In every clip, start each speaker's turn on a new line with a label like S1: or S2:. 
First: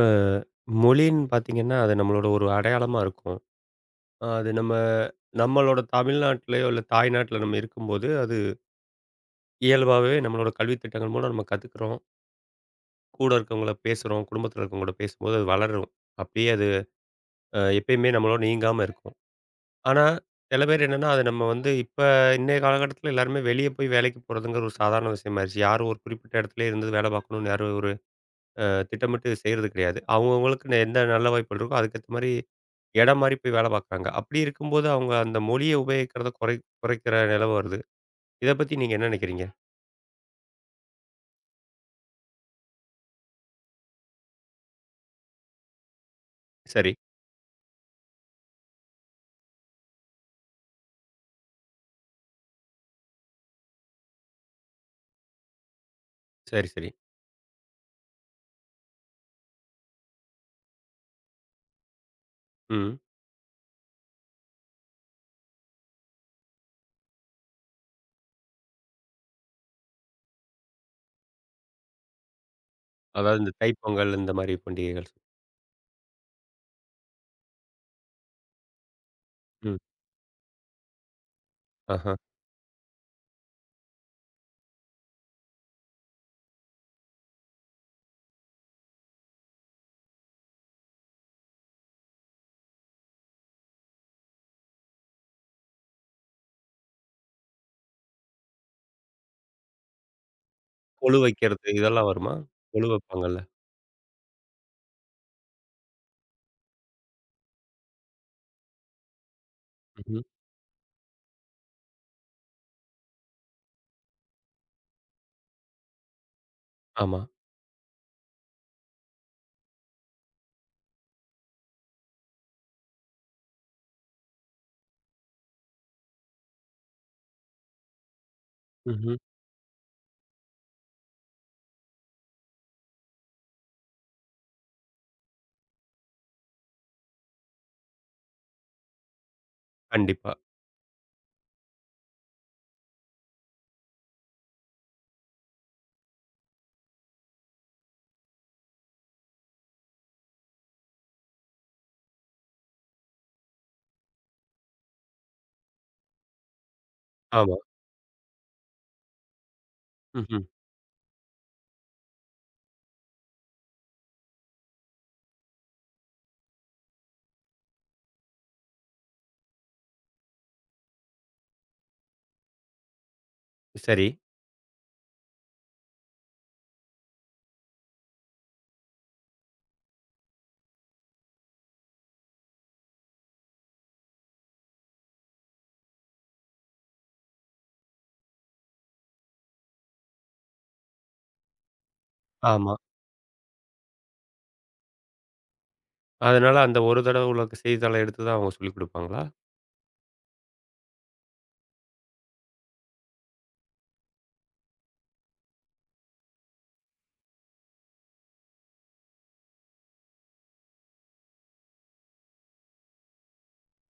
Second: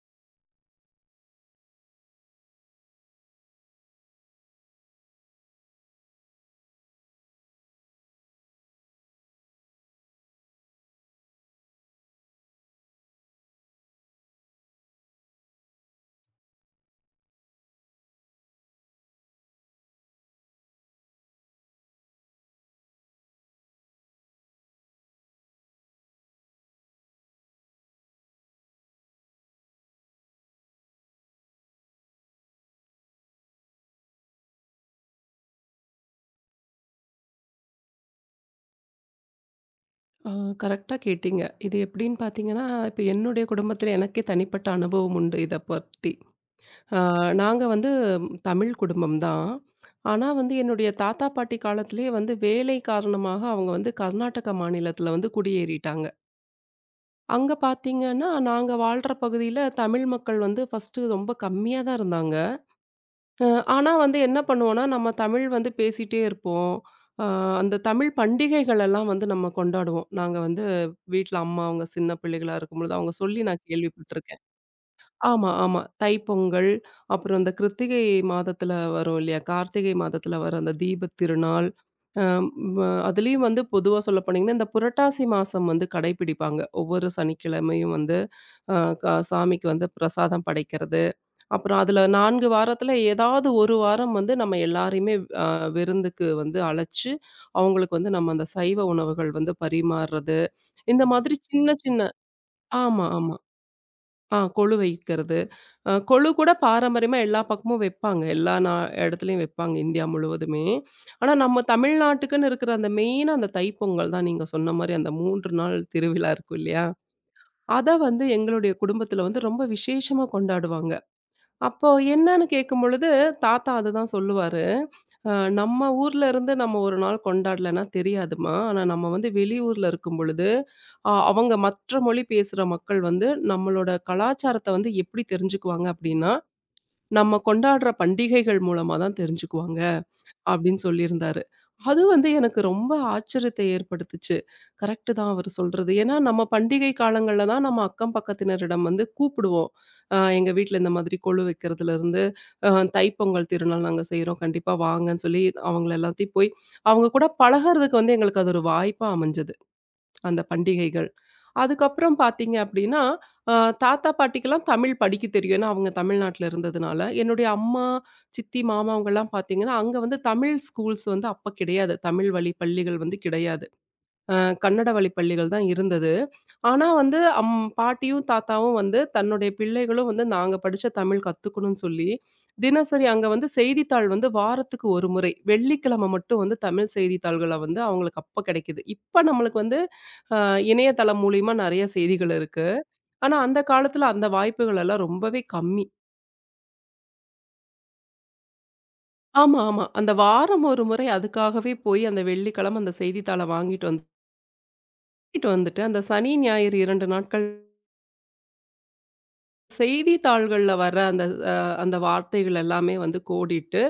S1: அ மொழின்னு பார்த்தீங்கன்னா, அது நம்மளோட ஒரு அடையாளமா இருக்கும். அ அது நம்ம நம்மளோட தமிழ்நாட்டிலயோ, இல்ல தாய்நாட்ல நம்ம இருக்கும்போது, அது இயல்பாவே நம்மளோட கல்வி திட்டங்கள் மூலம் நம்ம கத்துக்கிறோம். கூட இருக்கவங்கள பேசுறோம். குடும்பத்தில இருக்கவங்களோட பேசும்போது அது வளரும். அப்படியே அது எப்பயுமே நம்மளோட நீங்காம இருக்கும். ஆனா, சில பேர் என்னன்னா, அது நம்ம வந்து இப்ப இன்றைய காலகட்டத்தில எல்லாருமே வெளிய போய் வேலைக்கு போறதுங்கிற ஒரு சாதாரண விஷயமாயிருச்சு. யாரும் ஒரு குறிப்பிட்ட இடத்துலயே இருந்து வேலை பார்க்கணும்னு யாரும் அ திட்டமிட்டு செய்றது கிடையாது. அவங்கவங்களுக்கு எந்த நல்ல வாய்ப்புகள் இருக்கோ, அதுக்கேத்த மாரி இடம் மாறி போய் வேலை பார்க்குறாங்க. அப்படி இருக்கும்போது அவங்க அந்த மொழிய உபயோகிக்கிறத குறைக்கிற நிலை வருது. இத பத்தி நீங்க என்ன நினைக்கிறீங்க?
S2: ஆ கரெக்ட்டா கேட்டீங்க. இது எப்படின்னு பார்த்தீங்கன்னா, இப்ப என்னுடைய குடும்பத்தில எனக்கே தனிப்பட்ட அனுபவம் உண்டு இத பத்தி.
S1: சரி,
S2: ஆ நாங்க வந்து தமிழ் குடும்பம் தான். ஆனா வந்து என்னுடைய தாத்தா, பாட்டி காலத்திலேயே வந்து வேலை காரணமாக அவங்க வந்து கர்நாடக மாநிலத்தில வந்து குடியேறிட்டாங்க.
S1: சரி.
S2: அங்க பார்த்தீங்கன்னா, நாங்க வாழ்ற பகுதியில தமிழ் மக்கள் வந்து ஃபர்ஸ்ட்டு ரொம்ப கம்மியா தான் இருந்தாங்க.
S1: ம்.
S2: அ ஆனா வந்து என்ன பண்ணுவோம்னா, நம்ம தமிழ் வந்து பேசிட்டே இருப்போம். அ அந்த தமிழ் பண்டிகைகள் எல்லாம் வந்து நம்ம கொண்டாடுவோம். நாங்க வந்து வீட்ல அம்மா அவங்க சின்ன பிள்ளைகளா இருக்கும்பொழுது, அவங்க
S1: அதாவது
S2: சொல்லி
S1: இந்த
S2: நான்
S1: தைப்பொங்கல் இந்த
S2: கேள்விப்பட்டுருக்கேன்.
S1: மாரி பண்டிகைகள்.
S2: ஆமா, ஆமா. தைப்பொங்கல், அப்புறம் இந்த கிருத்திகை மாதத்துல வரும் இல்லையா?
S1: ம்.
S2: கார்த்திகை மாதத்துல வர அந்த தீபத் திருநாள்.
S1: ஆஹா.
S2: அம் வ அதுலயும் வந்து பொதுவா சொல்ல போனீங்கன்னா, இந்த புரட்டாசி மாசம் வந்து கடைப்பிடிப்பாங்க. ஒவ்வொரு சனிக்கிழமையும் வந்து அ க சாமிக்கு வந்து பிரசாதம் படைக்கிறது. அப்புறம் அதுல 4 வாரத்துல ஏதாவது 1 வாரம் வந்து நம்ம எல்லாரையுமே அ விருந்துக்கு வந்து அழைச்சு, அவங்களுக்கு வந்து நம்ம அந்த சைவ உணவுகள் வந்து பரிமாறுறது. இந்த
S1: கொலு
S2: மாதிரி
S1: வைக்கிறது
S2: சின்ன சின்ன
S1: இதெல்லாம் வருமா? கொலு
S2: ஆமா, ஆமா.
S1: வைப்பாங்கல்ல.
S2: கொழு வைக்கிறது. கொழு கூட பாரம்பரியமா எல்லா பக்கமும் வைப்பாங்க. எல்லா இடத்துலயும் வைப்பாங்க இந்தியா
S1: ம்ஹ்ம்.
S2: முழுவதுமே. ஆனா நம்ம தமிழ்நாட்டுக்குன்னு இருக்கிற அந்த மெயினா அந்த தைப்பொங்கல் தான் நீங்க சொன்ன மாரி அந்த 3 நாள் திருவிழா இருக்கும் இல்லையா?
S1: ஆமா.
S2: அத வந்து எங்களுடைய குடும்பத்துல வந்து ரொம்ப விசேஷமா கொண்டாடுவாங்க. அப்போ என்னான்னு கேட்கும்பொழுது, தாத்தா அதுதான் சொல்லுவாரு. "அ நம்ம ஊர்ல இருந்து நம்ம ஒரு நாள் கொண்டாடலன்னா தெரியாதும்மா. ஆனா நம்ம
S1: ம்ஹ்ம்.
S2: வந்து வெளியூர்ல இருக்கும்பொழுது, அவங்க மற்ற மொழி பேசுற மக்கள் வந்து நம்மளோட கலாச்சாரத்த வந்து எப்படி தெரிஞ்சுக்குவாங்க அப்படின்னா, நம்ம கொண்டாடுற பண்டிகைகள் மூலமா தான் தெரிஞ்சுக்குவாங்க."
S1: கண்டிப்பா.
S2: அப்படின்னு சொல்லியிருந்தாரு. அது வந்து எனக்கு ரொம்ப ஆச்சரியத்தை ஏற்படுத்துச்சு. கரெக்ட் தான் அவரு சொல்றது. ஏன்னா நம்ம பண்டிகை காலங்கள்ல தான் நம்ம அக்கம் பக்கத்தினரிடம் வந்து கூப்பிடுவோம். எங்க வீட்ல இந்த மாதிரி கொழு வைக்கிறதுலருந்து, அ தைப்பொங்கல் திருநாள் நாங்க செய்றோம். கண்டிப்பா வாங்கன்னு சொல்லி அவங்கள எல்லாத்தையும் போய் அவங்க கூட
S1: ஆமா.
S2: பழகுறதுக்கு வந்து எங்களுக்கு அது ஒரு வாய்ப்பா அமைஞ்சது. அந்த
S1: ம்ஹ்ம்.
S2: பண்டிகைகள். அதுக்கப்புறம் பார்த்தீங்க அப்படின்னா, அ தாத்தா, பாட்டிக்கெல்லாம் தமிழ் படிக்க தெரியும். ஏன்னா, அவங்க தமிழ்நாட்டுல இருந்ததுனால. என்னுடைய அம்மா, சித்தி, மாமா அவங்கலாம் பார்த்தீங்கன்னா, அங்க வந்து தமிழ் ஸ்கூல்ஸ் வந்து அப்ப கிடையாது. தமிழ் வழி பள்ளிகள் வந்து கிடையாது.
S1: சரி.
S2: அ கன்னட வழி பள்ளிகள் தான் இருந்தது. ஆனா வந்து பாட்டியும், தாத்தாவும் வந்து தன்னுடைய பிள்ளைகளும் வந்து நாங்க படிச்ச தமிழ் கத்துக்கணும்னு சொல்லி, தினசரி அங்க வந்து செய்தித்தாள் வந்து வாரத்துக்கு 1 முறை, வெள்ளிக்கிழமை மட்டும் வந்து தமிழ் செய்தித்தாள்கள வந்து அவங்களுக்கு அப்ப கிடைக்குது. இப்ப நம்மளுக்கு வந்து அ இணையதளம் மூலியமா நெறைய செய்திகள் இருக்கு.
S1: ஆமா.
S2: ஆனா அந்த காலத்துல அந்த வாய்ப்புகள் எல்லாம் ரொம்பவே கம்மி.
S1: அதனால அந்த ஒரு தடவ உள்ள செய்தித்தாள எடுத்து தான் அவங்க சொல்லிக் குடுப்பாங்களா?
S2: ஆமா, ஆமா. அந்த வாரம் 1 முறை அதுக்காகவே போய் அந்த வெள்ளிக்கிழமை அந்த செய்தித்தாள வாங்கிட்டு வந்துட்டு வந்துட்டு, அந்த சனி, ஞாயிறு 2 நாட்கள் செய்தித்தாள்கள்ல வர அந்த அ அந்த வார்த்தைகள் எல்லாமே வந்து கோடிட்டு,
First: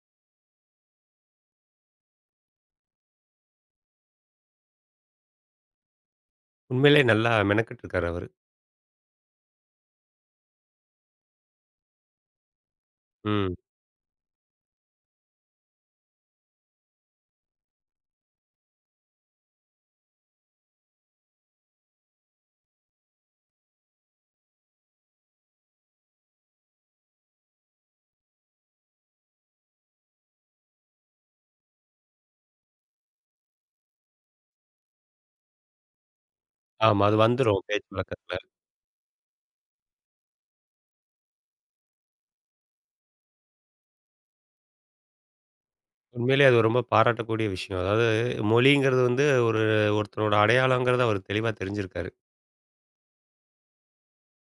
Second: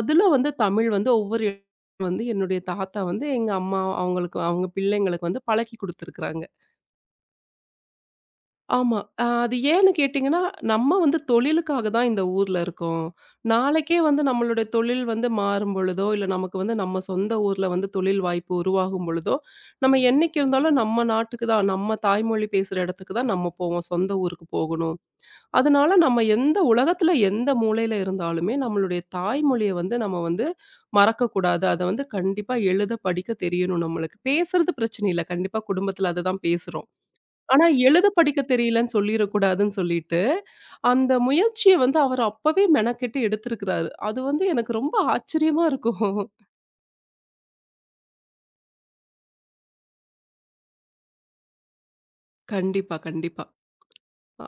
S2: அதுல வந்து தமிழ் வந்து ஒவ்வொரு எழுத்து வந்து என்னுடைய தாத்தா வந்து எங்க அம்மா அவங்களுக்கு அவங்க பிள்ளைங்களுக்கு வந்து பழக்கி குடுத்துருக்காங்க.
S1: உண்மையிலேயே நல்லா மெனக்கெட்டுருக்காரு அவரு.
S2: ஆமா. அது ஏன்னு கேட்டீங்கன்னா, நம்ம வந்து தொழிலுக்காக தான் இந்த ஊர்ல இருக்கோம்.
S1: ம்.
S2: நாளைக்கே வந்து நம்மளுடைய தொழில் வந்து மாறும் பொழுதோ, இல்ல நமக்கு வந்து நம்ம சொந்த ஊர்ல வந்து தொழில் வாய்ப்பு உருவாகும் பொழுதோ, நம்ம என்னைக்கு இருந்தாலும் நம்ம நாட்டுக்கு தான், நம்ம தாய்மொழி பேசுற இடத்துக்கு தான் நம்ம போவோம். சொந்த ஊருக்கு போகணும். அதனால நம்ம எந்த உலகத்துல எந்த மூலையில இருந்தாலுமே நம்மளுடைய தாய்மொழிய வந்து நம்ம வந்து மறக்கக்கூடாது. அத வந்து கண்டிப்பா எழுத, படிக்க தெரியணும் நம்மளுக்கு. பேசுறது பிரச்சனை இல்ல. கண்டிப்பா குடும்பத்துல அததான் பேசுறோம்.
S1: ஆமா. அது வந்துரும்
S2: ஆனா
S1: பேச்சு
S2: எழுத,
S1: வழக்கத்துல.
S2: படிக்க தெரியலன்னு சொல்லிறக்கூடாதுன்னு சொல்லிட்டு, அந்த முயற்சிய வந்து அவர் அப்பவே மெனக்கெட்டு எடுத்திருக்கிறாரு. அது வந்து எனக்கு ரொம்ப ஆச்சரியமா இருக்கும்.
S1: உண்மையிலேயே அது ரொம்ப பாராட்டக்கூடிய விஷயம். அதாவது மொழிங்கிறது வந்து ஒரு ஒருத்தரோட அடையாளங்கிறத அவரு தெளிவா தெரிஞ்சிருக்காரு.
S2: கண்டிப்பா, கண்டிப்பா.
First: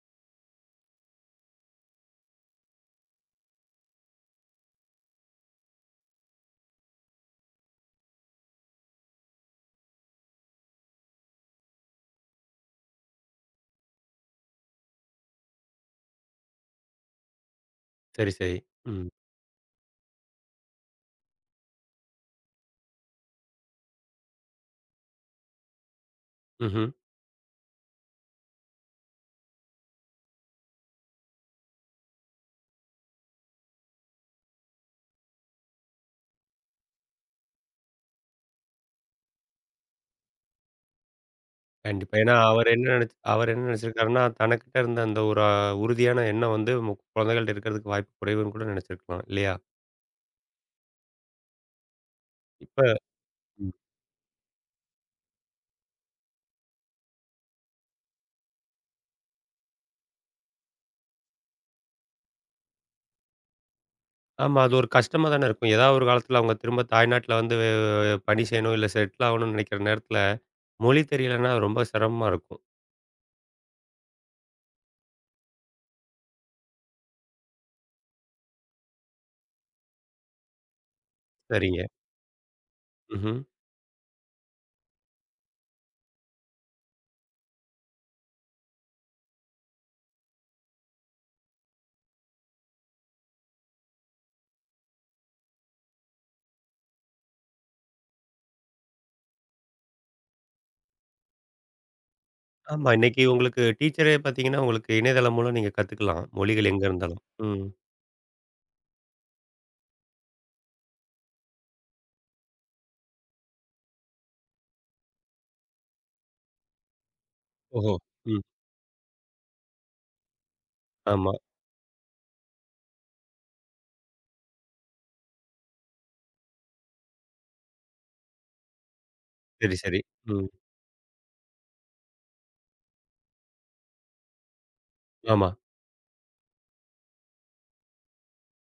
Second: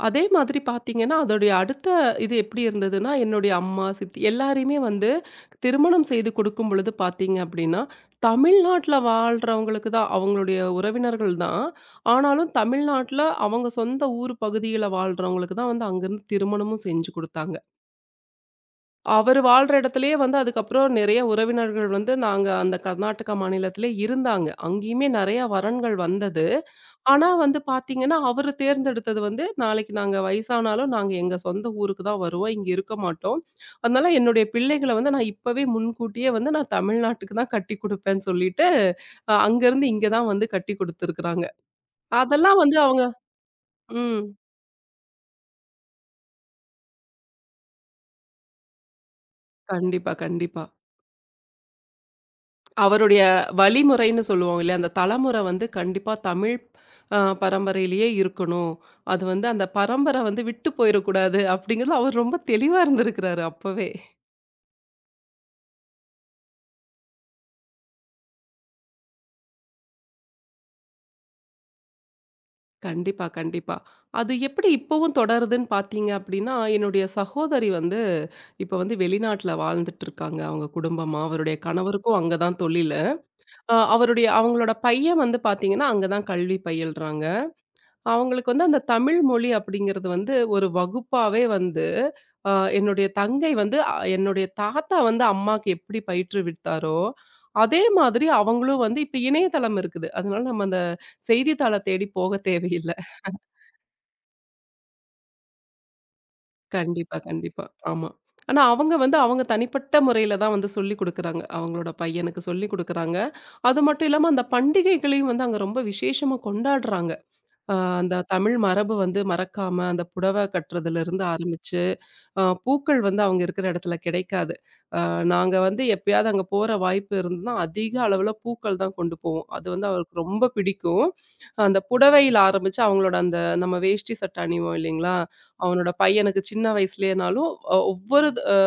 S2: அதே மாதிரி பார்த்தீங்கன்னா, அதோடைய அடுத்த இது எப்படி இருந்ததுன்னா, என்னுடைய அம்மா, சித்தி எல்லாரையுமே வந்து திருமணம் செய்து கொடுக்கும் பொழுது பார்த்தீங்க அப்படின்னா, தமிழ்நாட்ல வாழ்றவங்களுக்கு தான் அவங்களுடைய உறவினர்கள் தான். ஆனாலும் தமிழ்நாட்ல அவங்க சொந்த ஊர் பகுதியில வாழ்றவங்களுக்கு தான் வந்து அங்கருந்து திருமணமும் செஞ்சு குடுத்தாங்க.
S1: சரி, சரி. ம்.
S2: அவரு வாழ்ற இடத்துலயே வந்து அதுக்கப்புறம் நிறைய உறவினர்கள் வந்து நாங்க அந்த கர்நாடகா மாநிலத்திலே இருந்தாங்க. அங்கேயுமே நெறைய வரன்கள் வந்தது.
S1: ம்ஹ்ம்.
S2: ஆனா வந்து பாத்தீங்கன்னா, அவரு தேர்ந்தெடுத்தது வந்து, நாளைக்கு நாங்க வயசானாலும் நாங்க எங்க சொந்த ஊருக்கு தான் வருவோம். இங்க இருக்க மாட்டோம். அதனால என்னுடைய பிள்ளைகள வந்து நான் இப்பவே முன்கூட்டியே வந்து நான் தமிழ்நாட்டுக்கு தான் கட்டிக் குடுப்பேன்னு சொல்லிட்டு, அங்கருந்து இங்க தான் வந்து கட்டிக் குடுத்துருக்குறாங்க.
S1: கண்டிப்பா. ஏன்னா
S2: அதெல்லாம் வந்து அவங்க
S1: அவரு என்ன நெனச்சிருக்காருன்னா,
S2: ம்.
S1: தனக்கிட்ட இருந்த அந்த ஒரு உறுதியான எண்ணம் வந்து குழந்தைகள்ட்ட இருக்கிறதுக்கு வாய்ப்பு குறைவுன்னு கூட நெனச்சிருக்கலாம். இல்லையா?
S2: கண்டிப்பா, கண்டிப்பா.
S1: இப்ப
S2: அவருடைய
S1: ம்.
S2: வழிமுறைன்னு சொல்லுவோம் இல்லையா? அந்த தலைமுறை வந்து கண்டிப்பா தமிழ் பரம்பரையிலேயே இருக்கணும். அது வந்து அந்த பரம்பரை வந்து விட்டு போயிறக்கூடாது அப்படிங்கிறது அவர் ரொம்ப தெளிவா இருந்திருக்கிறாரு அப்பவே.
S1: ஆமா. அது ஒரு கஷ்டமா தானே இருக்கும். ஏதாவது ஒரு காலத்துல அவங்க திரும்ப தாய்நாட்ல வந்து பணி செய்யணும், இல்ல செட்டில் ஆகணும்னு நெனைக்கிற நேரத்துல, மொழி தெரியலன்னா ரொம்ப சிரமமா இருக்கும்.
S2: கண்டிப்பா, கண்டிப்பா. அது எப்படி இப்பவும் தொடருதுன்னு பார்த்தீங்க அப்படின்னா, என்னுடைய சகோதரி வந்து இப்ப வந்து வெளிநாட்ல வாழ்ந்துட்டுருக்காங்க அவங்க குடும்பமா. அவருடைய
S1: சரிங்க.
S2: கணவருக்கும் அங்க தான் தொழிலு.
S1: ம்ஹ்ம்.
S2: அவருடைய அவங்களோட பையன் வந்து பார்த்தீங்கன்னா, அங்க தான் கல்வி பயில்றாங்க. அவங்களுக்கு வந்து அந்த தமிழ் மொழி அப்படிங்கிறது வந்து ஒரு வகுப்பாவே வந்து, அ என்னுடைய தங்கை வந்து என்னுடைய தாத்தா வந்து அம்மாக்கு எப்படி பயிற்றுவித்தாரோ, அதே மாதிரி அவங்களும் வந்து இப்ப இணையதளம் இருக்குது. அதனால நம்ம அந்த செய்தித்தாள தேடி போக
S1: ஆமா.
S2: தேவையில்ல.
S1: இன்னைக்கு உங்களுக்கு டீச்சரே பார்த்தீங்கன்னா, உங்களுக்கு இணையதளம் மூலம் நீங்க கத்துக்கலாம். மொழிகள் எங்க
S2: கண்டிப்பா,
S1: இருந்தாலும்.
S2: கண்டிப்பா.
S1: ம்.
S2: ஆமா. ஆனா அவங்க வந்து அவங்க தனிப்பட்ட முறையில தான் வந்து சொல்லிக் குடுக்குறாங்க. அவங்களோட பையனுக்கு சொல்லிக் குடுக்குறாங்க. அது மட்டும் இல்லாம அந்த பண்டிகைகளையும் வந்து அங்க ரொம்ப விசேஷமா கொண்டாடுறாங்க. அ
S1: ஓஹோ!
S2: அந்த
S1: ம்.
S2: தமிழ் மரபு வந்து மறக்காம அந்த புடவ கட்டுறதுலருந்து
S1: ஆமா.
S2: ஆரம்பிச்சு, பூக்கள் வந்து அவங்க இருக்கிற இடத்துல கிடைக்காது. அ நாங்க வந்து எப்பயாவது அங்க போற வாய்ப்பு இருந்ததுன்னா, அதிக அளவுல பூக்கள் தான் கொண்டு போவோம். அது
S1: சரி,
S2: வந்து
S1: சரி.
S2: அவருக்கு
S1: ம்.
S2: ரொம்ப பிடிக்கும். அந்த புடவையில ஆரம்பிச்சு அவங்களோட அந்த நம்ம வேஷ்டி சட்டை அணிவோம் இல்லைங்களா?
S1: ஆமா.
S2: அவனோட பையனுக்கு சின்ன வயசுலேனாலும் ஒவ்வொரு அ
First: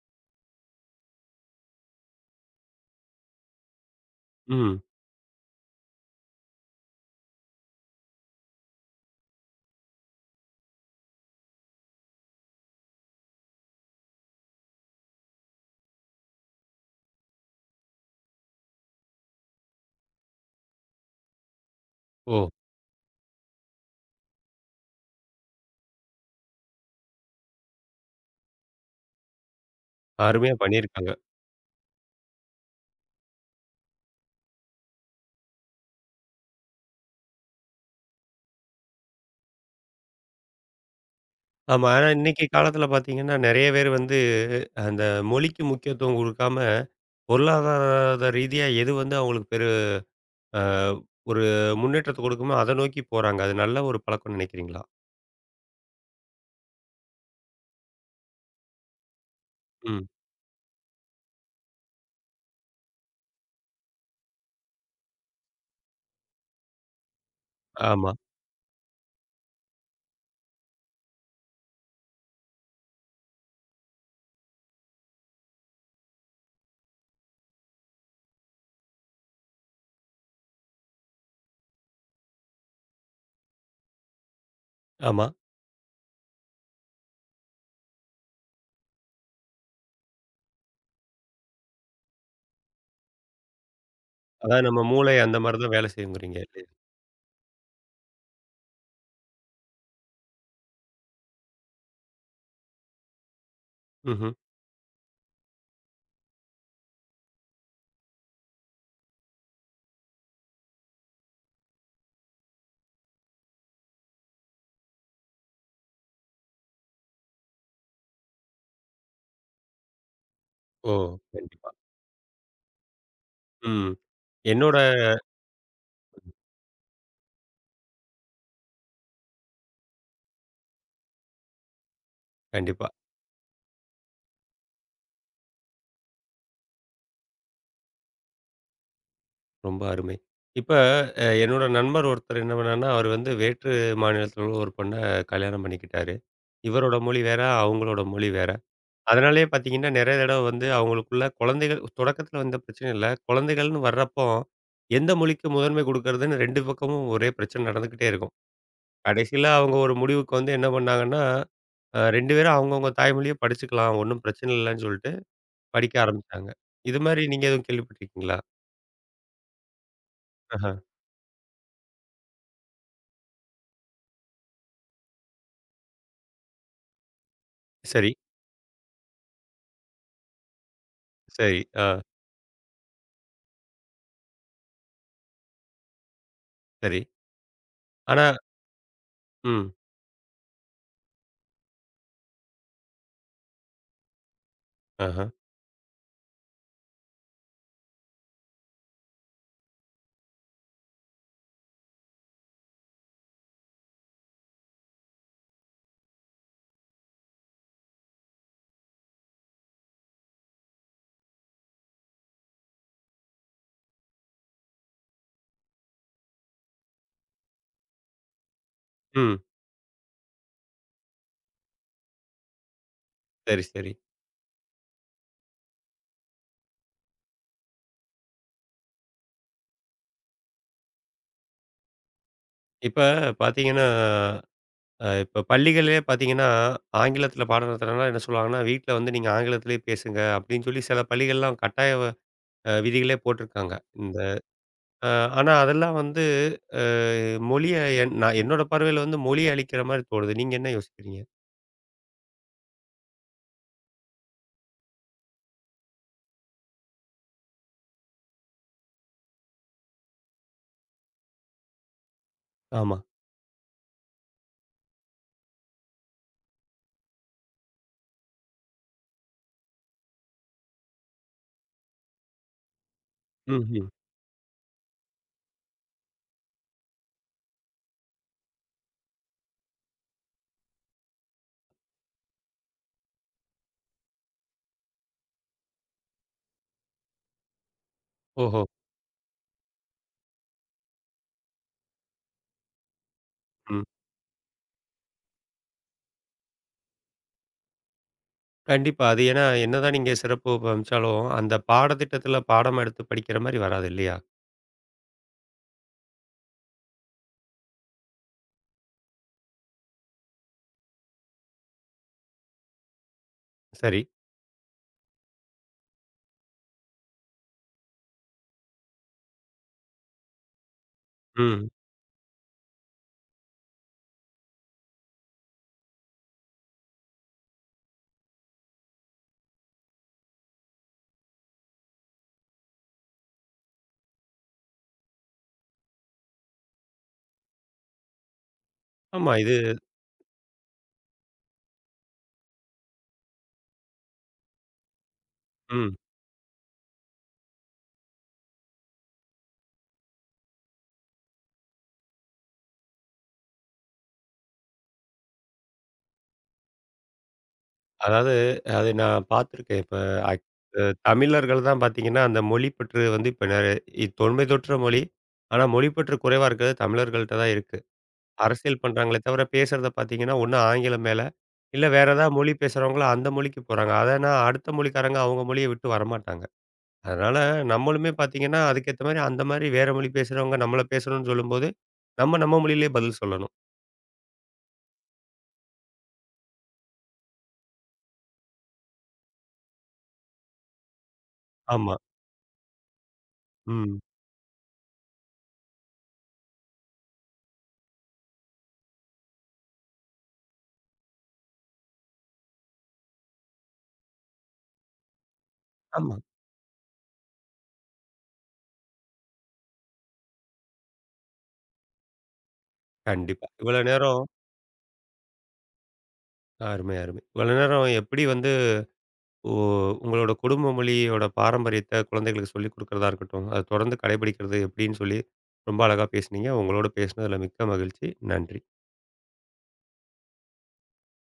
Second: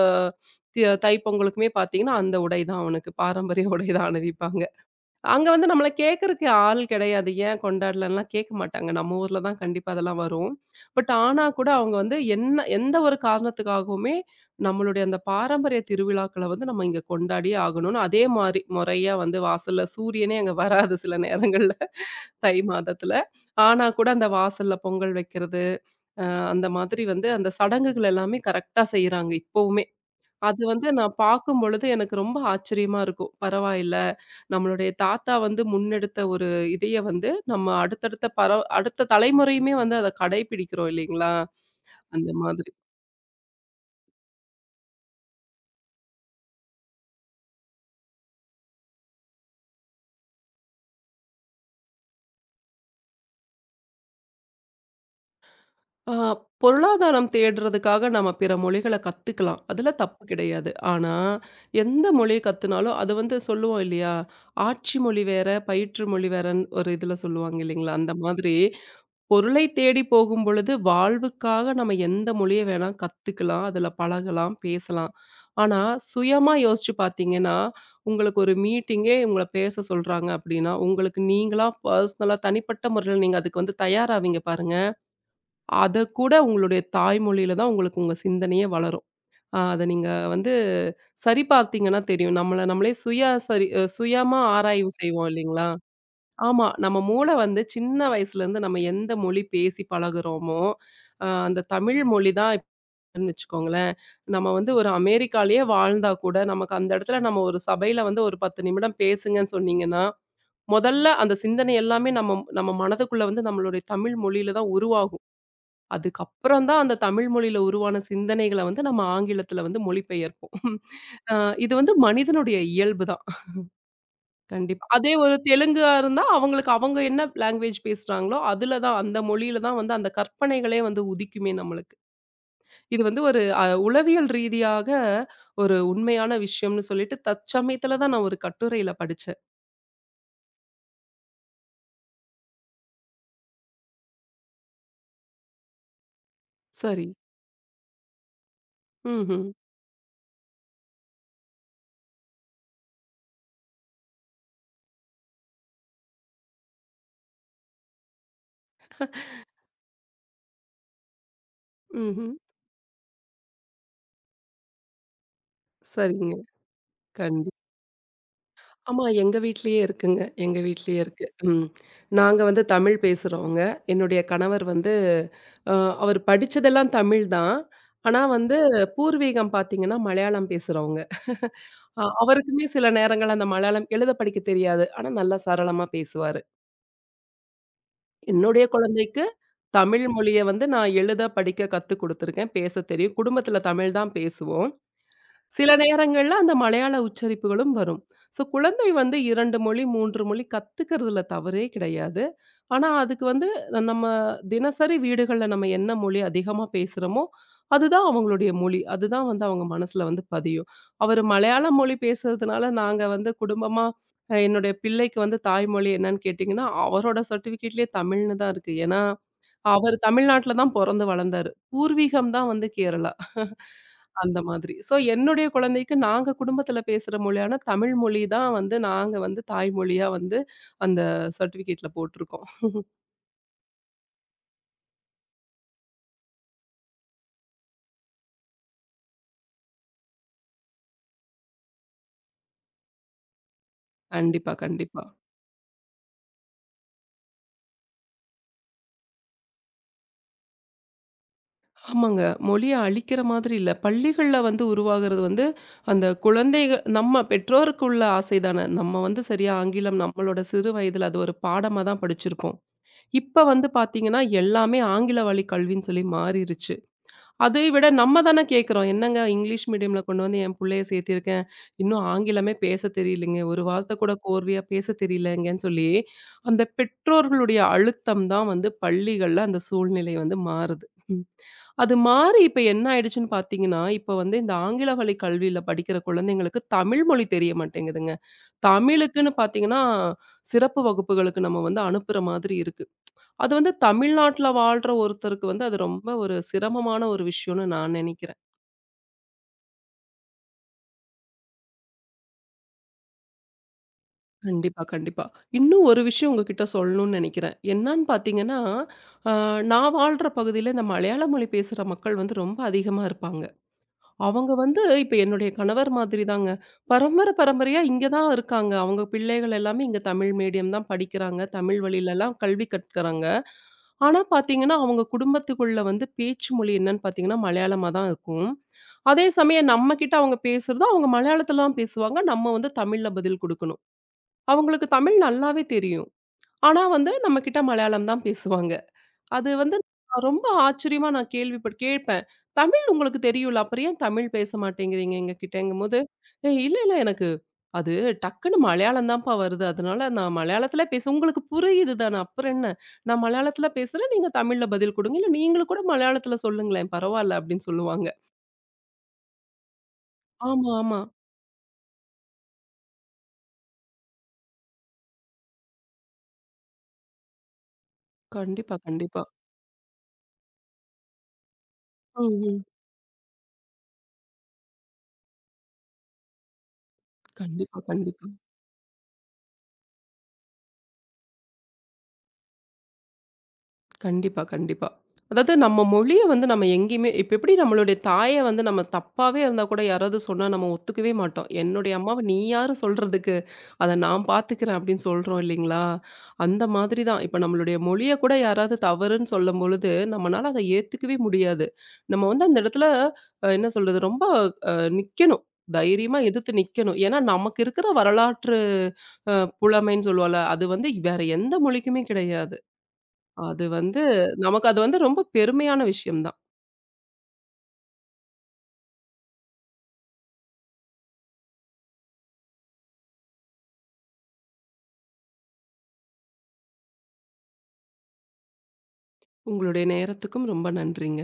S2: தி தைப்பொங்கலுக்குமே பார்த்தீங்கன்னா, அந்த உடை தான் அவனுக்கு பாரம்பரிய உடை தான் அணிவிப்பாங்க.
S1: ம்.
S2: அங்க வந்து நம்மள கேட்கறக்கு ஆள் கிடையாது. ஏன் கொண்டாடலன்லாம் கேட்க மாட்டாங்க. நம்ம ஊர்ல தான் கண்டிப்பா அதெல்லாம் வரும். பட் ஆனா கூட அவங்க வந்து என்ன எந்த ஒரு காரணத்துக்காகவுமே, நம்மளுடைய அந்த பாரம்பரிய திருவிழாக்கள வந்து நம்ம இங்க கொண்டாடியே ஆகணும்னு, அதே மாரி முறையா வந்து வாசல்ல சூரியனே அங்க வராது சில நேரங்கள்ல.
S1: ஓ!
S2: தை மாதத்துல. ஆனா கூட அந்த வாசல்ல பொங்கல் வைக்கிறது, அ அந்த மாதிரி வந்து அந்த சடங்குகள் எல்லாமே கரெக்ட்டா செய்றாங்க இப்பவுமே.
S1: அருமையா
S2: அது வந்து
S1: பண்ணியிருக்காங்க.
S2: நான் பார்க்கும்பொழுது எனக்கு ரொம்ப ஆச்சரியமா இருக்கும். பரவாயில்ல. நம்மளுடைய தாத்தா வந்து முன்னெடுத்த ஒரு இதய வந்து நம்ம அடுத்தடுத்த அடுத்த தலைமுறையுமே வந்து அத கடைபிடிக்கிறோம் இல்லைங்களா?
S1: ஆமா. ஆனா
S2: அந்த
S1: இன்னைக்கு
S2: மாதிரி.
S1: காலத்துல பார்த்தீங்கன்னா, நெறைய பேர் வந்து அந்த மொழிக்கு முக்கியத்துவம் குடுக்காம, பொருளாதார ரீதியா எது வந்து அவங்களுக்கு அ ஒரு முன்னேற்றத்த குடுக்குமோ, அத நோக்கி போறாங்க. அது நல்ல ஒரு பழக்கம்னு நெனைக்கிறீங்களா?
S2: ஆ, பொருளாதாரம் தேடுறதுக்காக நம்ம பிற மொழிகள கத்துக்கலாம். அதுல
S1: ம்.
S2: தப்பு கிடையாது. ஆனா, எந்த மொழி கத்துனாலும் அது வந்து சொல்லுவோம் இல்லையா? ஆட்சி மொழி வேற, பயிற்று மொழி வேறன்னு ஒரு இதுல சொல்லுவாங்க இல்லைங்களா?
S1: ஆமா,
S2: அந்த மாதிரி பொருளை தேடி போகும்பொழுது, வாழ்வுக்காக நம்ம எந்த மொழிய வேணா கத்துக்கலாம். அதுல பழகலாம், பேசலாம். ஆனா, சுயமா யோசிச்சு பார்த்தீங்கன்னா, உங்களுக்கு ஒரு மீட்டிங்கே உங்கள பேச சொல்றாங்க அப்படின்னா, உங்களுக்கு நீங்களா பர்சனலா தனிப்பட்ட முறையில நீங்க அதுக்கு வந்து தயாராவீங்க பாருங்க.
S1: ஆமா.
S2: அதக்கூட உங்களுடைய தாய்மொழியில தான் உங்களுக்கு உங்க சிந்தனையே வளரும். அத நீங்க வந்து சரி பார்த்தீங்கன்னா தெரியும். நம்மள நம்மளே சரி சுயமா
S1: அதாவது நம்ம
S2: ஆராய்வு
S1: மூளை
S2: செய்வோம்
S1: அந்த மாரி
S2: இல்லைங்களா?
S1: தான் வேலை செய்யுங்கிறீங்க.
S2: ஆமா.
S1: இல்லையா?
S2: நம்ம மூளை வந்து சின்ன வயசுலேருந்து நம்ம எந்த மொழி பேசி பழகுறோமோ, அந்த தமிழ் மொழி தான் இப்பன்னு வச்சுக்கோங்களேன்.
S1: ம்ஹ்ம்.
S2: நம்ம வந்து ஒரு அமெரிக்காலயே வாழ்ந்தா கூட, நமக்கு அந்த இடத்துல நம்ம ஒரு சபையில வந்து ஒரு 10 நிமிடம் பேசுங்கன்னு சொன்னீங்கன்னா, முதல்ல அந்த சிந்தனை எல்லாமே நம்ம நம்ம மனதுக்குள்ள வந்து நம்மளுடைய தமிழ் மொழியில தான் உருவாகும். அதுக்கப்புறம் தான் அந்த தமிழ் மொழியில உருவான சிந்தனைகள வந்து நம்ம ஆங்கிலத்தில வந்து மொழிபெயர்ப்போம்.
S1: ஓ!
S2: அ
S1: கண்டிப்பா.
S2: இது வந்து மனிதனுடைய இயல்பு தான்.
S1: ம். என்னோட
S2: கண்டிப்பா. அதே ஒரு தெலுங்கா இருந்தா அவங்களுக்கு அவங்க என்ன லாங்குவேஜ் பேசுறாங்களோ, அதுல தான் அந்த மொழியில தான் வந்து அந்த கற்பனைகளே வந்து உதிக்குமே நம்மளுக்கு.
S1: கண்டிப்பா.
S2: இது வந்து ஒரு உளவியல் ரீதியாக ஒரு உண்மையான விஷயம்னு சொல்லிட்டு தற்சமயத்தில தான் நான் ஒரு கட்டுரையில படிச்சேன்.
S1: ரொம்ப அருமை. இப்ப என்னோட நண்பர் ஒருத்தர் என்ன பண்ணாருன்னா, அவர் வந்து வேற்று மாநிலத்தில உள்ள ஒரு பொண்ண கல்யாணம் பண்ணிக்கிட்டாரு. இவரோட
S2: சரி.
S1: மொழி வேற, அவங்களோட மொழி வேற.
S2: ம்ஹ்ம்.
S1: அதனாலேயே பார்த்தீங்கன்னா, நெறைய தடவ வந்து அவங்களுக்குள்ள குழந்தைகள் தொடக்கத்தில வந்த பிரச்சனை இல்ல. குழந்தைகள்னு வர்றப்போ, எந்த மொழிக்கு முதன்மை குடுக்கறதுன்னு 2 பக்கமும் ஒரே பிரச்சனை நடந்துக்கிட்டே இருக்கும். கடைசியில அவங்க ஒரு முடிவுக்கு வந்து என்ன பண்ணாங்கன்னா,
S2: ம்ஹ்ம்.
S1: 2 பேரும் அவங்கவங்க தாய்மொழிய படிச்சுக்கலாம். ஒண்ணும் பிரச்சனை இல்லன்னு சொல்லிட்டு படிக்க
S2: சரிங்க.
S1: ஆரம்பிச்சாங்க. இது மாரி நீங்க
S2: கண்டிப்பா.
S1: எதுவும் கேள்விப்பட்டிருக்கீங்களா?
S2: ஆமா. எங்க வீட்லயே இருக்குங்க. எங்க
S1: ஆஹ.
S2: வீட்லயே இருக்கு. ம். நாங்க வந்து தமிழ் பேசுறவங்க. என்னுடைய கணவர் வந்து அ அவர் படிச்சதெல்லாம் தமிழ் தான்.
S1: சரி,
S2: ஆனா வந்து பூர்வீகம் பார்த்தீங்கன்னா, மலையாளம் பேசுறவங்க.
S1: சரி. ஆ,
S2: அவருக்குமே சில நேரங்கள்ல அந்த மலையாளம் எழுத படிக்க தெரியாது. ஆனா நல்லா சரளமா பேசுவாரு.
S1: சரி. ஆனா
S2: என்னுடைய குழந்தைக்கு
S1: ம்.
S2: தமிழ் மொழிய வந்து நான் எழுத, படிக்க கத்துக் குடுத்துருக்கேன். பேசத் தெரியும். குடும்பத்தில தமிழ் தான் பேசுவோம்.
S1: ஆஹா.
S2: சில நேரங்கள்ல அந்த மலையாள உச்சரிப்புகளும் வரும். ஸோ குழந்தை வந்து 2 மொழி, 3 மொழி கத்துக்கிறதுல தவறே கிடையாது. ஆனா அதுக்கு வந்து நம்ம தினசரி வீடுகள்ல நம்ம என்ன மொழி அதிகமா பேசுறோமோ, அதுதான் அவங்களுடைய மொழி. அதுதான் வந்து அவங்க மனசுல வந்து பதியும். அவரு மலையாள மொழி பேசுறதுனால நாங்க வந்து குடும்பமா என்னுடைய பிள்ளைக்கு வந்து தாய்மொழி என்னன்னு கேட்டிங்கன்னா, அவரோட சர்டிஃபிகேட்லயே தமிழ்னு தான் இருக்கு. ஏன்னா
S1: ம்.
S2: அவரு தமிழ்நாட்ல தான் பொறந்து வளர்ந்தாரு. பூர்வீகம் தான் வந்து கேரளா.
S1: சரி, சரி.
S2: அந்த மாதிரி. ஸோ என்னுடைய குழந்தைக்கு நாங்க குடும்பத்தில பேசுற மொழியான தமிழ் மொழி தான் வந்து நாங்க வந்து தாய்மொழியா வந்து அந்த சர்டிஃபிகேட்ல போட்டிருக்கோம்.
S1: இப்ப பாத்தீங்கன்னா, இப்ப பள்ளிகள்லயே பாத்தீங்கன்னா, ஆங்கிலத்தில பாடம் நடத்துனாங்கன்னா என்ன சொல்லுவாங்கன்னா, வீட்ல வந்து நீங்க ஆங்கிலத்திலேயே பேசுங்க அப்படின்னு சொல்லி சில பள்ளிகள்லாம் கட்டாய விதிகளே போட்டிருக்காங்க. இந்த
S2: கண்டிப்பா, கண்டிப்பா.
S1: அ ஆனா அதெல்லாம் வந்து அ மொழிய நான் என்னோட பார்வையில வந்து மொழிய அழிக்கிற மாரி தோணுது. நீங்க என்ன யோசிக்கிறீங்க?
S2: ஆமாங்க. மொழிய அழிக்கிற மாதிரி இல்ல. பள்ளிகள்ல வந்து உருவாகுறது வந்து அந்த குழந்தைகள் நம்ம பெற்றோருக்கு உள்ள ஆசை தானே. நம்ம வந்து சரியா ஆங்கிலம் நம்மளோட சிறு வயதில அது ஒரு பாடமா தான் படிச்சிருக்கோம்.
S1: ஆமா.
S2: இப்ப வந்து பார்த்தீங்கன்னா, எல்லாமே ஆங்கில வழி கல்வின்னு சொல்லி மாறிருச்சு. அதை விட நம்ம தானே கேட்குறோம். என்னங்க இங்கிலீஷ் மீடியம்ல கொண்டு வந்து என் புள்ளைய சேர்த்திருக்கேன். இன்னும் ஆங்கிலமே பேச தெரியலங்க. ஒரு
S1: ம்ஹ்ம்.
S2: வார்த்தை கூட கோர்வையா பேச தெரியலங்கன்னு சொல்லி, அந்த பெற்றோர்களுடைய அழுத்தம் தான் வந்து பள்ளிகள்ல அந்த சூழ்நிலை வந்து மாறுது. ம். அது மாறி இப்ப என்ன ஆயிடுச்சுன்னு பார்த்தீங்கன்னா, இப்ப வந்து இந்த ஆங்கில வழி கல்வியில படிக்கிற குழந்தைங்களுக்கு தமிழ் மொழி தெரிய மாட்டேங்குதுங்க.
S1: ஓஹோ!
S2: தமிழுக்குன்னு பார்த்தீங்கன்னா, சிறப்பு வகுப்புகளுக்கு நம்ம வந்து அனுப்புற மாதிரி இருக்கு. அது வந்து
S1: ம்.
S2: தமிழ்நாட்டுல வாழ்ற ஒருத்தருக்கு வந்து அது ரொம்ப ஒரு சிரமமான ஒரு விஷயம்னு நான் நினைக்கிறேன்.
S1: கண்டிப்பா. அது ஏன்னா என்னதான் நீங்க சிறப்பு அம்சாலும், அந்த பாடத்திட்டத்தில பாடம் எடுத்து படிக்கிற மாரி வராது இல்லையா?
S2: கண்டிப்பா, கண்டிப்பா. இன்னும் ஒரு விஷயம் உங்ககிட்ட சொல்லணும்னு நினைக்கிறேன். என்னான்னு பார்த்தீங்கன்னா, அ நான் வாழ்ற பகுதியில இந்த மலையாள மொழி பேசுற மக்கள் வந்து ரொம்ப அதிகமா இருப்பாங்க.
S1: சரி.
S2: அவங்க வந்து இப்ப என்னுடைய கணவர் மாதிரி தாங்க. பரம்பரையா இங்க தான் இருக்காங்க. அவங்க பிள்ளைகள் எல்லாமே இங்க தமிழ் மீடியம் தான் படிக்கிறாங்க.
S1: ம்.
S2: தமிழ் வழியிலலாம் கல்வி கற்கறாங்க. ஆனா பாத்தீங்கன்னா, அவங்க குடும்பத்துக்குள்ள வந்து பேச்சு மொழி என்னன்னு பாத்தீங்கன்னா, மலையாளமா தான் இருக்கும். அதே சமயம் நம்மகிட்ட அவங்க பேசுறது, அவங்க மலையாளத்துல தான் பேசுவாங்க. நம்ம வந்து தமிழ்ல பதில் குடுக்கணும். அவங்களுக்கு தமிழ் நல்லாவே தெரியும். ஆனா வந்து நம்மகிட்ட மலையாளம் தான் பேசுவாங்க.
S1: ஆமா.
S2: அது
S1: இது
S2: வந்து நான் ரொம்ப ஆச்சரியமா நான் கேட்பேன். "தமிழ் உங்களுக்கு தெரியும்ல, அப்புறம் ஏன் தமிழ் பேச மாட்டேங்கிறீங்க
S1: ம்.
S2: எங்ககிட்டங்கும்போது?" "ஏய் இல்ல, இல்ல எனக்கு அது டக்குனு மலையாளம் தான்ப்பா வருது. அதனால நான் மலையாளத்தில பேச உங்களுக்கு புரியுது தானே, அப்புறம் என்ன? நான் மலையாளத்தில பேசுறேன், நீங்க தமிழ்ல பதில் குடுங்க. இல்ல நீங்களும் கூட மலையாளத்தில சொல்லுங்களேன் பரவால்ல." அப்படின்னு சொல்லுவாங்க.
S1: அதாவது அது நான் பார்த்துருக்கேன். இப்ப அக்
S2: ஆமா,
S1: அ
S2: ஆமா.
S1: தமிழர்கள் தான் பார்த்தீங்கன்னா, அந்த மொழிப்பற்று வந்து இப்ப தொன்மை தொற்ற மொழி. ஆனா, மொழிப்பற்று குறைவா இருக்கிறது தமிழர்கள்ட்ட தான் இருக்கு.
S2: கண்டிப்பா,
S1: அரசியல் பண்றாங்களே
S2: கண்டிப்பா.
S1: தவிர, பேசுறத பார்த்தீங்கன்னா, ஒண்ணு ஆங்கிலம் மேல, இல்ல வேற
S2: ம்,
S1: ஏதாவது மொழி
S2: ம்.
S1: பேசுறவங்கள அந்த மொழிக்கு போறாங்க. அதனா அடுத்த மொழிக்காரங்க அவங்க மொழிய விட்டு வரமாட்டாங்க. அதனால
S2: கண்டிப்பா,
S1: நம்மளுமே
S2: கண்டிப்பா.
S1: பார்த்தீங்கன்னா, அதுக்கேத்த மாரி அந்த மாரி வேற மொழி பேசுறவங்க நம்மள பேசணும்னு சொல்லும்போது, நம்ம நம்ம மொழியிலேயே பதில் சொல்லணும்.
S2: கண்டிப்பா, கண்டிப்பா. அதாவது நம்ம மொழிய வந்து நம்ம எங்கேயுமே இப்ப எப்படி நம்மளுடைய தாய வந்து நம்ம தப்பாவே இருந்தா கூட யாராவது சொன்னா நம்ம ஒத்துக்கவே மாட்டோம். என்னுடைய
S1: ஆமா.
S2: அம்மாவ நீ யாரு சொல்றதுக்கு? அத
S1: ம்.
S2: நான் பார்த்துக்கிறேன் அப்படின்னு சொல்றோம் இல்லைங்களா? அந்த மாதிரி தான். இப்ப நம்மளுடைய மொழிய கூட யாராவது தவறுன்னு சொல்லும்பொழுது, நம்மனால அத ஏத்துக்கவே முடியாது. நம்ம வந்து அந்த இடத்துல என்ன சொல்றது? ரொம்ப அ நிக்கணும்.
S1: ஆமா.
S2: தைரியமா எதிர்த்து நிக்கணும். ஏன்னா நமக்கு இருக்கிற வரலாற்று அ புலமைன்னு சொல்லுவோம்ல, அது வந்து வேற எந்த மொழிக்குமே கிடையாது.
S1: கண்டிப்பா.
S2: அது
S1: இவ்வளோ
S2: வந்து
S1: நேரம்
S2: நமக்கு அது வந்து ரொம்ப பெருமையான விஷயம் தான்.
S1: அருமை, அருமை. இவ்வளோ நேரம் எப்படி வந்து உ உங்களோட குடும்ப மொழியோட பாரம்பரியத்த குழந்தைகளுக்கு சொல்லிக் குடுக்கிறதா இருக்கட்டும், அத தொடர்ந்து கடைபிடிக்கிறது எப்படின்னு சொல்லி ரொம்ப அழகா பேசுனீங்க. உங்களோட பேசினதுல மிக்க மகிழ்ச்சி. நன்றி.
S2: உங்களுடைய நேரத்துக்கும் ரொம்ப நன்றிங்க.